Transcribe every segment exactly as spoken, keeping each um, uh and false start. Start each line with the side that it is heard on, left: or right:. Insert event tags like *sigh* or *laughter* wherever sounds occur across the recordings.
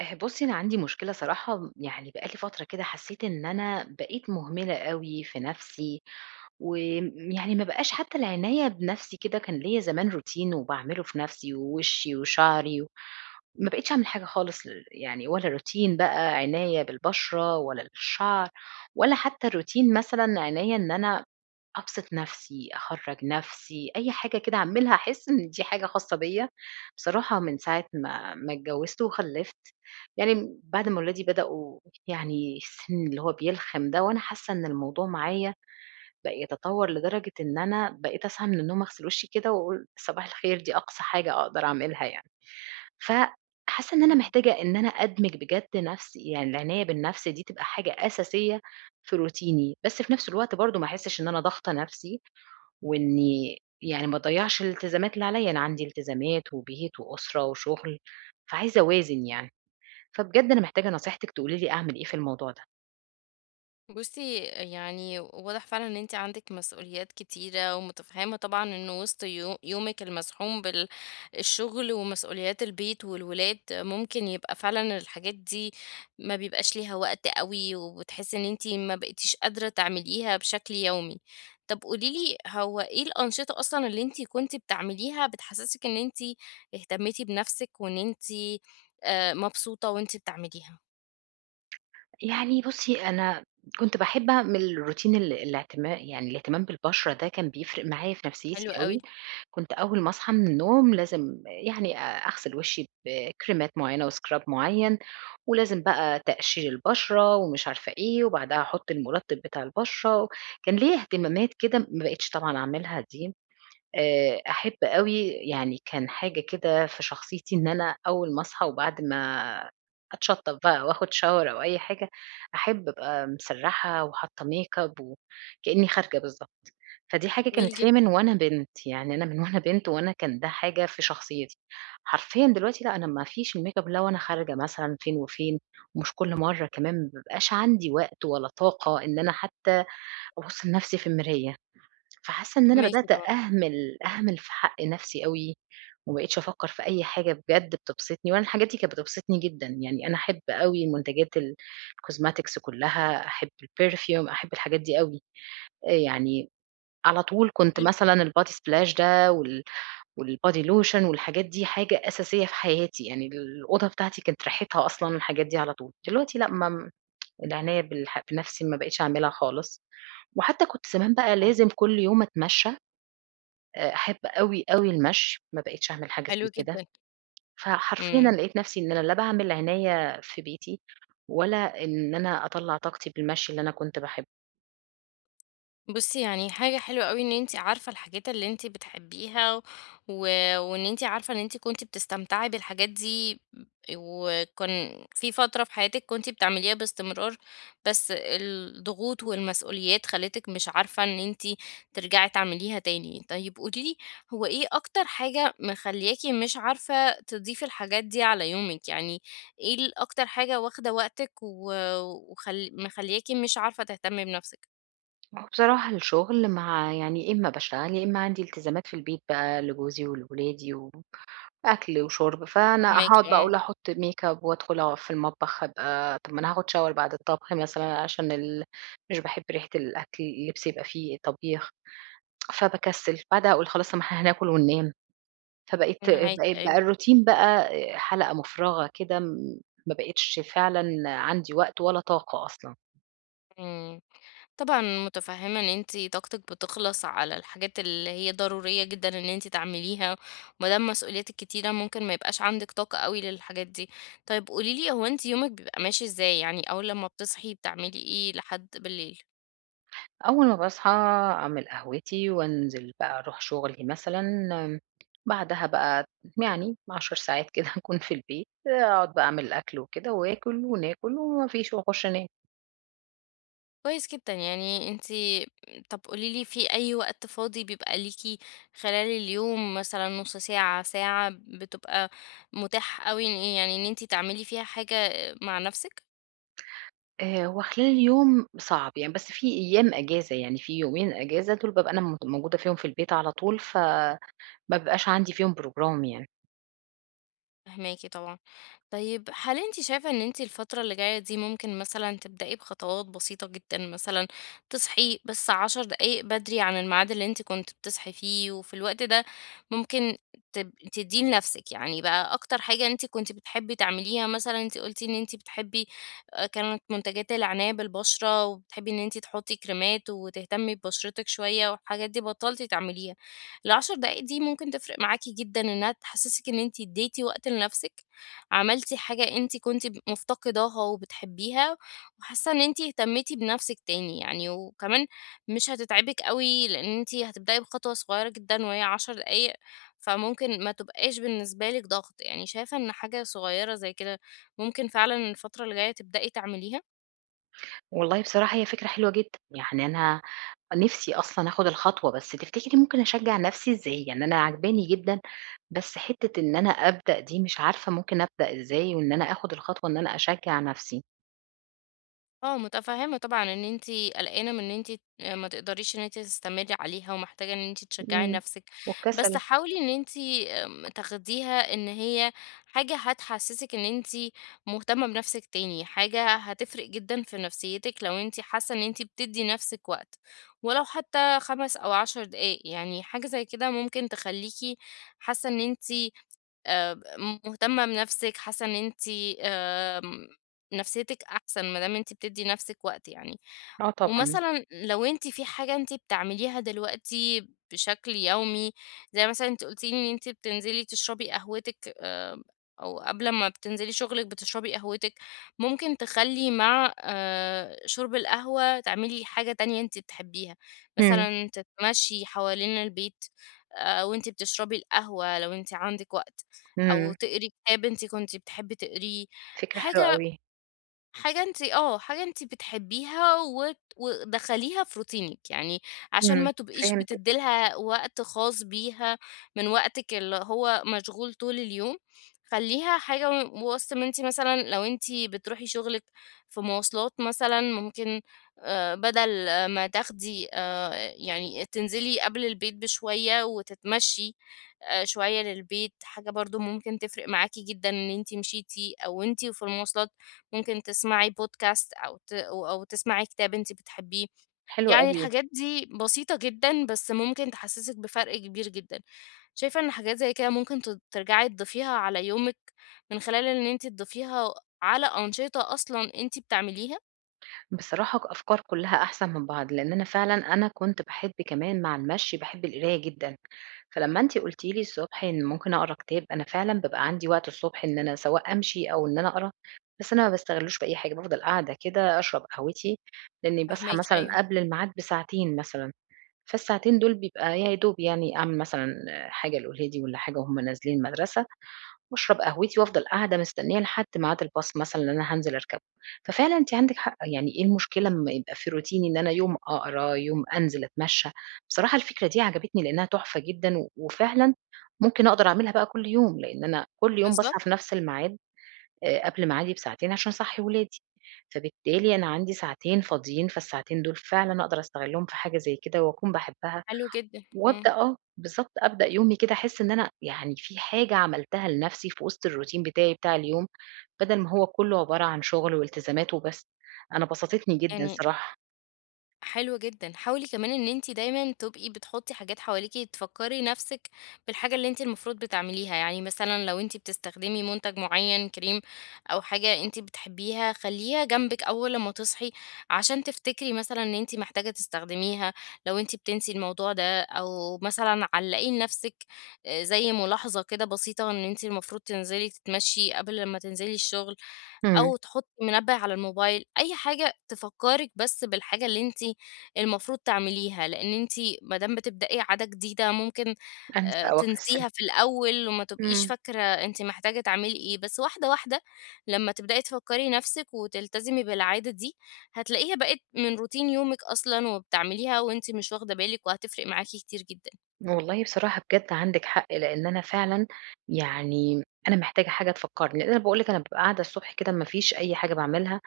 right: آآ بُصّي، أنا عندي مشكلة صراحة، م يعني بقى لي فترة كده حسّيت إن أنا بقيت مهملة أوي في نَفْسي، وآمم يعني ما بقاش حتّى العناية بنَفْسي كده. كان ليّا زمان routine وباعمله في نَفْسي ووشّي وشعري و ما بقيتش أعمل حاجة خالص، ل يعني ولا routine بقى عناية بالبشرة، ولا الشعر، ولا حتّى الroutine مثلًا عناية إن أنا أبسط نَفْسي، أخرّج نَفْسي، أي حاجة كده أعملها أحس إن دي حاجة خاصة بيّا. بصراحة من ساعة ما ما اتجوّزت وخلّفت، يعني بعد ما ولادي بدأوا يعني السن اللي هو بيلخم ده، وأنا حاسة إن الموضوع معايا بقى يتطور لدرجة إن أنا بقيت أصحى من النوم أغسل وشي كده وأقول صباح الخير، دي أقصى حاجة أقدر أعملها يعني. فحاسة إن أنا
left: مم.
right: محتاجة إن أنا أدمج بجد نفسي، يعني العناية بالنفس دي تبقى حاجة أساسية في روتيني، بس في نفس الوقت برضه ما أحسش إن أنا ضاغطة نفسي، وإني يعني ما أضيّعش الالتزامات اللي عليّا. أنا عندي التزامات وبيت وأسرة وشغل، فعايزة أوازن يعني. فبجد أنا محتاجة نصيحتِك تقولي لي أعمل إيه في الموضوع ده.
left: بصي يعني واضح فعلا ان انت عندك مسؤوليات كتيرة ومتفهمة طبعا ان وسط يو- يومك المزحوم بالشغل ومسؤوليات البيت والولاد ممكن يبقى فعلا الحاجات دي ما بيبقاش ليها وقت قوي، وبتحسي ان انت ما بقيتيش قادرة تعمليها بشكل يومي. طب قوليلي هو ايه الأنشطة اصلا اللي انت كنت بتعمليها بتحسسك ان انت اهتميتي بنفسك وان انت آه، مبسوطة وانت بتعمليها؟
right: يعني بُصّي، أنا كنت باحب أعمل روتين ال الاعتما يعني الاهتمام بالبشرة، ده كان بيفرق معايا في
left: حلو
right: نفسيتي
left: قوي.
right: أوي. كنت أول ما أصحى من النوم لازم يعني أ أغسل وشي بكريمات معيّنة وscrub معيّن، ولازم بقى تقشير البشرة ومش عارفة إيه، وبعدها أحط المُرطب بتاع البشرة. كان ليّا اهتمامات كده ما بقيتش طبعًا أعملها دي. آآ أحب أوي، يعني كان حاجة كده في شخصيتي إن أنا أول ما أصحى وبعد ما أتشطّب بقى وآخُد shower أو أي حاجة، أحب أبقى مسرّحة وحاطّة makeup وكإنّي خارجة بالضبط. فدي حاجة
left: جميل
right: كانت فيّا
left: جدا.
right: من وأنا بنت، يعني أنا من وأنا بنت وأنا كان ده حاجة في شخصيتي. حرفيًا دلوقتي لأ، أنا ما فيش الmakeup لا وأنا خارجة مثلًا فين وفين، ومش كل مرّة كمان، ما بيبقاش عندي وقت ولا طاقة إن أنا حتّى أبُص لنَفْسي في المراية. فحاسة إن أنا
left: فهماكي
right: بدأت
left: طبعا.
right: أهمل، أهمل في حق نفسي أوي، وما بقيتش أفكّر في أي حاجة بجد بتبسطني، وأنا الحاجات دي كانت بتبسطني جدًا. يعني أنا أحب أوي منتجات الcosmetics كلّها، أحب الperfume، أحب الحاجات دي أوي. آآ يعني على طول كنت مثلًا الbody splash ده وال والbody lotion والحاجات دي حاجة أساسية في حياتي، يعني الأوضة بتاعتي كانت ريحتها أصلًا الحاجات دي على طول. دلوقتي لأ، ما العناية بالح بنفسي ما بقيتش أعملها خالص، وحتى كنت زمان بقى
left: آه،
right: لازم كل يوم أتمشى. آآ أحب أوي، أوي المشي، ما بقيتش أعمل حاجة
left: حلو
right: زي كده.
left: جدًا.
right: فحرفيًا
left: إمم.
right: أنا لقيت نفسي إن أنا لا باعمل عناية في بيتي، ولا إن أنا أطلّع طاقتي بالمشي اللي أنا كنت باحبه.
left: بُصّي، يعني حاجة حلوة أوي إن أنتِ عارفة الحاجات اللي أنتِ بتحبيها، و وإن أنتِ عارفة إن أنتِ كنتِ بتستمتعي بالحاجات دي، وكان في فترة في حياتِك كنتِ بتعمليها باستمرار، بس الضغوط والمسؤوليات خلّتِك مش عارفة إن أنتِ ترجعي تعمليها تاني. طيب قولي لي، هو إيه أكتر حاجة مخلّياكِ مش عارفة تضيفي الحاجات دي على يومِك؟ يعني إيه ال أكتر حاجة واخدة وقتِك و وخل مخلّياكِ مش عارفة تهتمي بنفسِك؟
right: وبصراحة الشغل، مع يعني يا إما باشتغل، يا إما عندي التزامات في البيت بقى لجوزي ولولادي وأكل وشرب، فأنا
left: فاهماكِ،
right: هاقعد بقى
left: آه.
right: أقول أحط makeup وأدخل أقف في المطبخ؟ أبقى طب ما أنا هاخد shower بعد الطبخ مثلًا، عشان ال مش باحب ريحة الأكل، اللبس يبقى فيه طبيخ، فباكسل، بعدها أقول خلاص طب ما إحنا هناكل وننام. فبقيت
left: معاكِ
right: بقيت بقى
left: أيوه.
right: الروتين بقى آه، حلقة مفرغة كده، م ما بقيتش فعلًا عندي وقت ولا طاقة أصلًا.
left: إمم. طبعًا متفهّمة إن أنتِ طاقتِك بتخلص على الحاجات اللي هي ضرورية جدًا إن أنتِ تعمليها، وما دام مسؤولياتِك كتيرة ممكن ما يبقاش عندِك طاقة أوي للحاجات دي. طيب قولي لي هو أنتِ يومِك بيبقى ماشي إزاي؟ يعني أول لمّا بتصحي بتعملي إيه لحد بالليل؟
right: أول ما باصحى أعمل قهوتي وأنزل بقى أروح شغلي مثلًا، بعدها بقى يعني 10 ساعات كده *laughs* هاكون في البيت، أقعد بقى أعمل الأكل وكده وآكل وناكل وما فيش وأخش أنام.
left: كويس جدًا. يعني أنتِ طب قولي لي في أي وقت فاضي بيبقى ليكِ خلال اليوم، مثلًا نُص ساعة، ساعة، بتبقى متاح أوي إن إيه؟ يعني إن أنتِ تعملي فيها حاجة مع نَفْسِك؟
right: آآ هو خلال اليوم صعب يعني، بس في أيام أجازة، يعني في يومين أجازة دول بابقى أنا م موجودة فيهم في البيت على طول، فما بيبقاش عندي فيهم program يعني.
left: فهماكِ طبعًا. طيب هل أنتِ شايفة إن أنتِ الفترة اللي جاية دي ممكن مثلًا تبدئي بخطوات بسيطة جدًا، مثلًا تصحي بس عشر دقايق بدري عن الميعاد اللي أنتِ كنتِ بتصحي فيه، وفي الوقت ده ممكن تب تدّيه لنفسِك، يعني بقى أكتر حاجة أنتِ كنتِ بتحبي تعمليها. مثلًا أنتِ قُلتِ إن أنتِ بتحبي آآ كانت منتجات العناية بالبشرة، وبتحبي إن أنتِ تحطّي كريمات وتهتمي ببشرتِك شوية، والحاجات دي بطلتِ تعمليها. ال10 دقايق دي ممكن تفرق معاكِ جدًا إنها تحسسِك إن أنتِ اديتِ وقت لنفسِك، عملتِ حاجة أنتِ كنتِ ب مفتقداها وبتحبيها، وحاسة إن أنتِ اهتميتِ بنفسِك تاني يعني، وكمان مش هتتعبِك أوي، لأن أنتِ هتبدئي بخطوة صغيرة جدًا وهي عشر دقايق، فممكن ما تبقاش بالنسبة لِك ضغط. يعني شايفة إن حاجة صغيرة زي كده ممكن فعلًا الفترة اللي جاية تبدئي تعمليها؟
right: والله بصراحة هي فكرة حلوة جدًا، يعني أنا نِفْسي أصلًا آخُد الخطوة، بس تفتكري ممكن أشجّع نَفْسي إزاي؟ يعني أنا عاجباني جدًا، بس حتّة إن أنا أبدأ دي مش عارفة ممكن أبدأ إزاي، وإن أنا آخُد الخطوة إن أنا أشجّع نَفْسي.
left: آه، متفهّمة طبعًا إن أنتِ قلقانة من إن أنتِ آآ ما تقدريش إن أنتِ تستمرّي عليها ومحتاجة إن أنتِ تشجّعي
right: إمم.
left: نَفْسِك، بس
right: والكسل.
left: حاولي إن أنتِ آمم تاخديها إن هي حاجة هتحسّسِك إن أنتِ مهتمة بنَفْسِك تاني، حاجة هتفرق جدًا في نفسيّتِك لو أنتِ حاسّة إن أنتِ بتدّي نَفْسِك وقت، ولو حتى خمس أو عشر دقايق. يعني حاجة زي كده ممكن تخلّيكِ حاسّة إن أنتِ آآ مهتمة بنفسِك، حاسة إن أنتِ آمم نفسيتِك أحسن ما دام أنتِ بتدّي نفسِك وقت يعني.
right: آه طبعًا.
left: ومثلًا لو أنتِ في حاجة أنتِ بتعمليها دلوقتي بشكل يومي، زي مثلًا أنتِ قلتِ لي إن أنتِ بتنزلي تشربي قهوتِك آآ، أو قبل ما بتنزلي شغلِك بتشربي قهوتِك، ممكن تخلّي مع آآ، شرب القهوة تعملي حاجة تانية أنتِ بتحبيها.
right: إمم.
left: مثلًا تتمشي حوالين البيت آآ، وأنتِ بتشربي القهوة لو أنتِ عندِك وقت، أو
right: إمم،
left: تقري كتاب أنتِ كنتِ بتحبي تقريه،
right: فكرة حلوة
left: حاجة
right: أوي.
left: حاجة أنتِ آه، حاجة أنتِ بتحبيها وت ودخّليها في روتينِك، يعني عشان
right: إمم،
left: ما تبقيش
right: فهمتِك.
left: بتدّي لها وقت خاص بيها من وقتِك اللي هو مشغول طول اليوم، خلّيها حاجة و وسط ما أنتِ مثلًا لو أنتِ بتروحي شغلِك في مواصلات مثلًا ممكن آآ بدل آه، ما تاخدي آآ يعني تنزلي قبل البيت بشوية وتتمشّي آآ شوية للبيت، حاجة برضه ممكن تفرق معاكِ جدًا إن أنتِ مشيتِ، أو أنتِ وفي المواصلات ممكن تسمعي بودكاست أو ت أو تسمعي كتاب أنتِ بتحبيه.
right: حلو
left: يعني
right: أوي.
left: الحاجات دي بسيطة جدًا، بس ممكن تحسسِك بفرق كبير جدًا. شايفة إن حاجات زي كده ممكن ت ترجعي تضيفيها على يومِك، من خلال إن أنتِ تضيفيها على أنشطة أصلًا أنتِ بتعمليها؟
right: بصراحة ك أفكار كُلّها أحسن من بعض، لإن أنا فعلًا أنا كنت باحب كمان، مع المشي باحب القراية جدًا. فلمّا أنتِ قُلتِ لي الصبح إن ممكن أقرا كتاب، أنا فعلًا بابقى عندي وقت الصبح إن أنا سواء أمشي أو إن أنا أقرا، بس أنا ما باستغلّوش بأي حاجة، بافضل قاعدة كده أشرب قهوتي، لإنّي باصحى
left: فاهماكِ،
right: مثلًا
left: أيوه،
right: قبل الميعاد بساعتين مثلًا. فالساعتين دول بيبقى يا دوب يعني أعمل مثلًا حاجة لولادي والّا حاجة وهُم نازلين المدرسة، باشرب قهوتي وافضل قاعدة مستنية لحد ميعاد الbus مثلًا اللي أنا هانزل أركبه. ففعلًا أنتِ عندِك حق، يعني إيه المشكلة أمّا يبقى في روتيني إن أنا يوم أقرا، يوم أنزل أتمشى؟ بصراحة الفكرة دي عجبتني لإنها تحفة جدًا، و وفعلًا ممكن أقدر أعملها بقى كل يوم، لإن أنا كل يوم باصحى
left: بالضبط.
right: في نفس الميعاد، آآ، قبل ميعادي بساعتين عشان أصحّي ولادي، فبالتالي أنا عندي ساعتين فاضيين، فالساعتين دول فعلًا أقدر أستغلهم في حاجة زي كده وأكون باحبها.
left: حلو جدًا، إمم،
right: وأبدأ آه، بالضبط، أبدأ يومي كده أحس إن أنا يعني في حاجة عملتها لنفسي في وسط الروتين بتاعي بتاع اليوم، بدل ما هو كله عبارة عن شغل والتزامات وبس. أنا بسطتني جدًا
left: يعني
right: صراحة.
left: حلو جدًا. حاولي كمان إن أنتِ دايمًا تبقي بتحطي حاجات حواليكِ تفكّري نفسِك بالحاجة اللي أنتِ المفروض بتعمليها، يعني مثلًا لو أنتِ بتستخدمي منتج معيّن كريم أو حاجة أنتِ بتحبيها خلّيها جنبِك أول لمّا تصحي عشان تفتكري مثلًا إن أنتِ محتاجة تستخدميها. لو أنتِ بتنسي الموضوع ده أو مثلًا علّقي لنفسِك آآ زي ملاحظة كده بسيطة إن أنتِ المفروض تنزلي تتمشي قبل لمّا تنزلي الشغل،
right: إمم.
left: أو تحطي منبه على الموبايل، أي حاجة تفكّرِك بس بالحاجة اللي أنتِ المفروض تعمليها، لإن أنتِ ما دام بتبدئي عادة جديدة ممكن
right: أنسى
left: آآ
right: أو أكسل.
left: تنسيها في الأول وما تبقيش
right: إمم.
left: فاكرة أنتِ محتاجة تعملي إيه، بس واحدة، واحدة لمّا تبدئي تفكّري نَفْسِك وتلتزمي بالعادة دي، هتلاقيها بقت من روتين يومِك أصلًا وبتعمليها وأنتِ مش واخدة بالِك، وهتفرق معاكِ كتير جدًا.
right: والله بصراحة بجد عندِك حق، لإن أنا فعلًا يعني أنا محتاجة حاجة تفكّرني، لإن أنا باقول لِك أنا بابقى قاعدة الصبح كده ما فيش أي حاجة باعملها،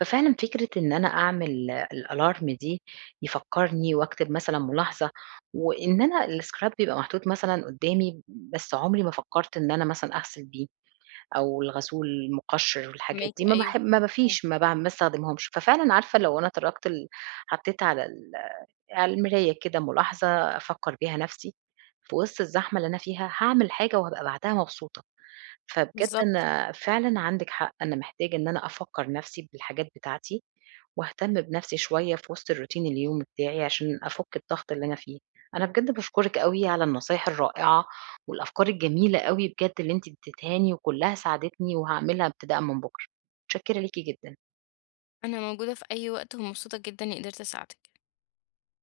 right: ففعلًا فكرة إن أنا أعمل الألارم دي يفكّرني وأكتب مثلًا ملاحظة، وإن أنا الscrap بيبقى محطوط مثلًا قدّامي، بس عمري ما فكّرت إن أنا مثلًا أغسل بيه، أو الغسول المقشر والحاجات
left: فاهماكِ،
right: دي ما
left: أيوه،
right: باح ما ما فيش ما باع ما باستخدمهمش. ففعلًا عارفة لو أنا تركت ال حطيت على ال على المراية كده ملاحظة أفكّر بيها نَفْسي في وسط الزحمة اللي أنا فيها، هاعمل حاجة وهابقى بعدها مبسوطة. فبجد
left: بالضبط.
right: أنا فعلًا عندِك حق، أنا محتاجة إن أنا أفكّر نَفْسي بالحاجات بتاعتي وأهتم بنَفْسي شوية في وسط الروتين اليومي بتاعي عشان أفُك الضغط اللي أنا فيه. أنا بجد باشكرِك أوي على النصايح الرائعة والأفكار الجميلة أوي بجد اللي أنتِ ادّيتيهاني وكُلّها ساعدتني وهاعملها ابتداءً من بُكرة. متشكّرة ليكِ جدًا.
left: أنا موجودة في أي وقت ومبسوطة جدًا إني قدرت أساعدِك.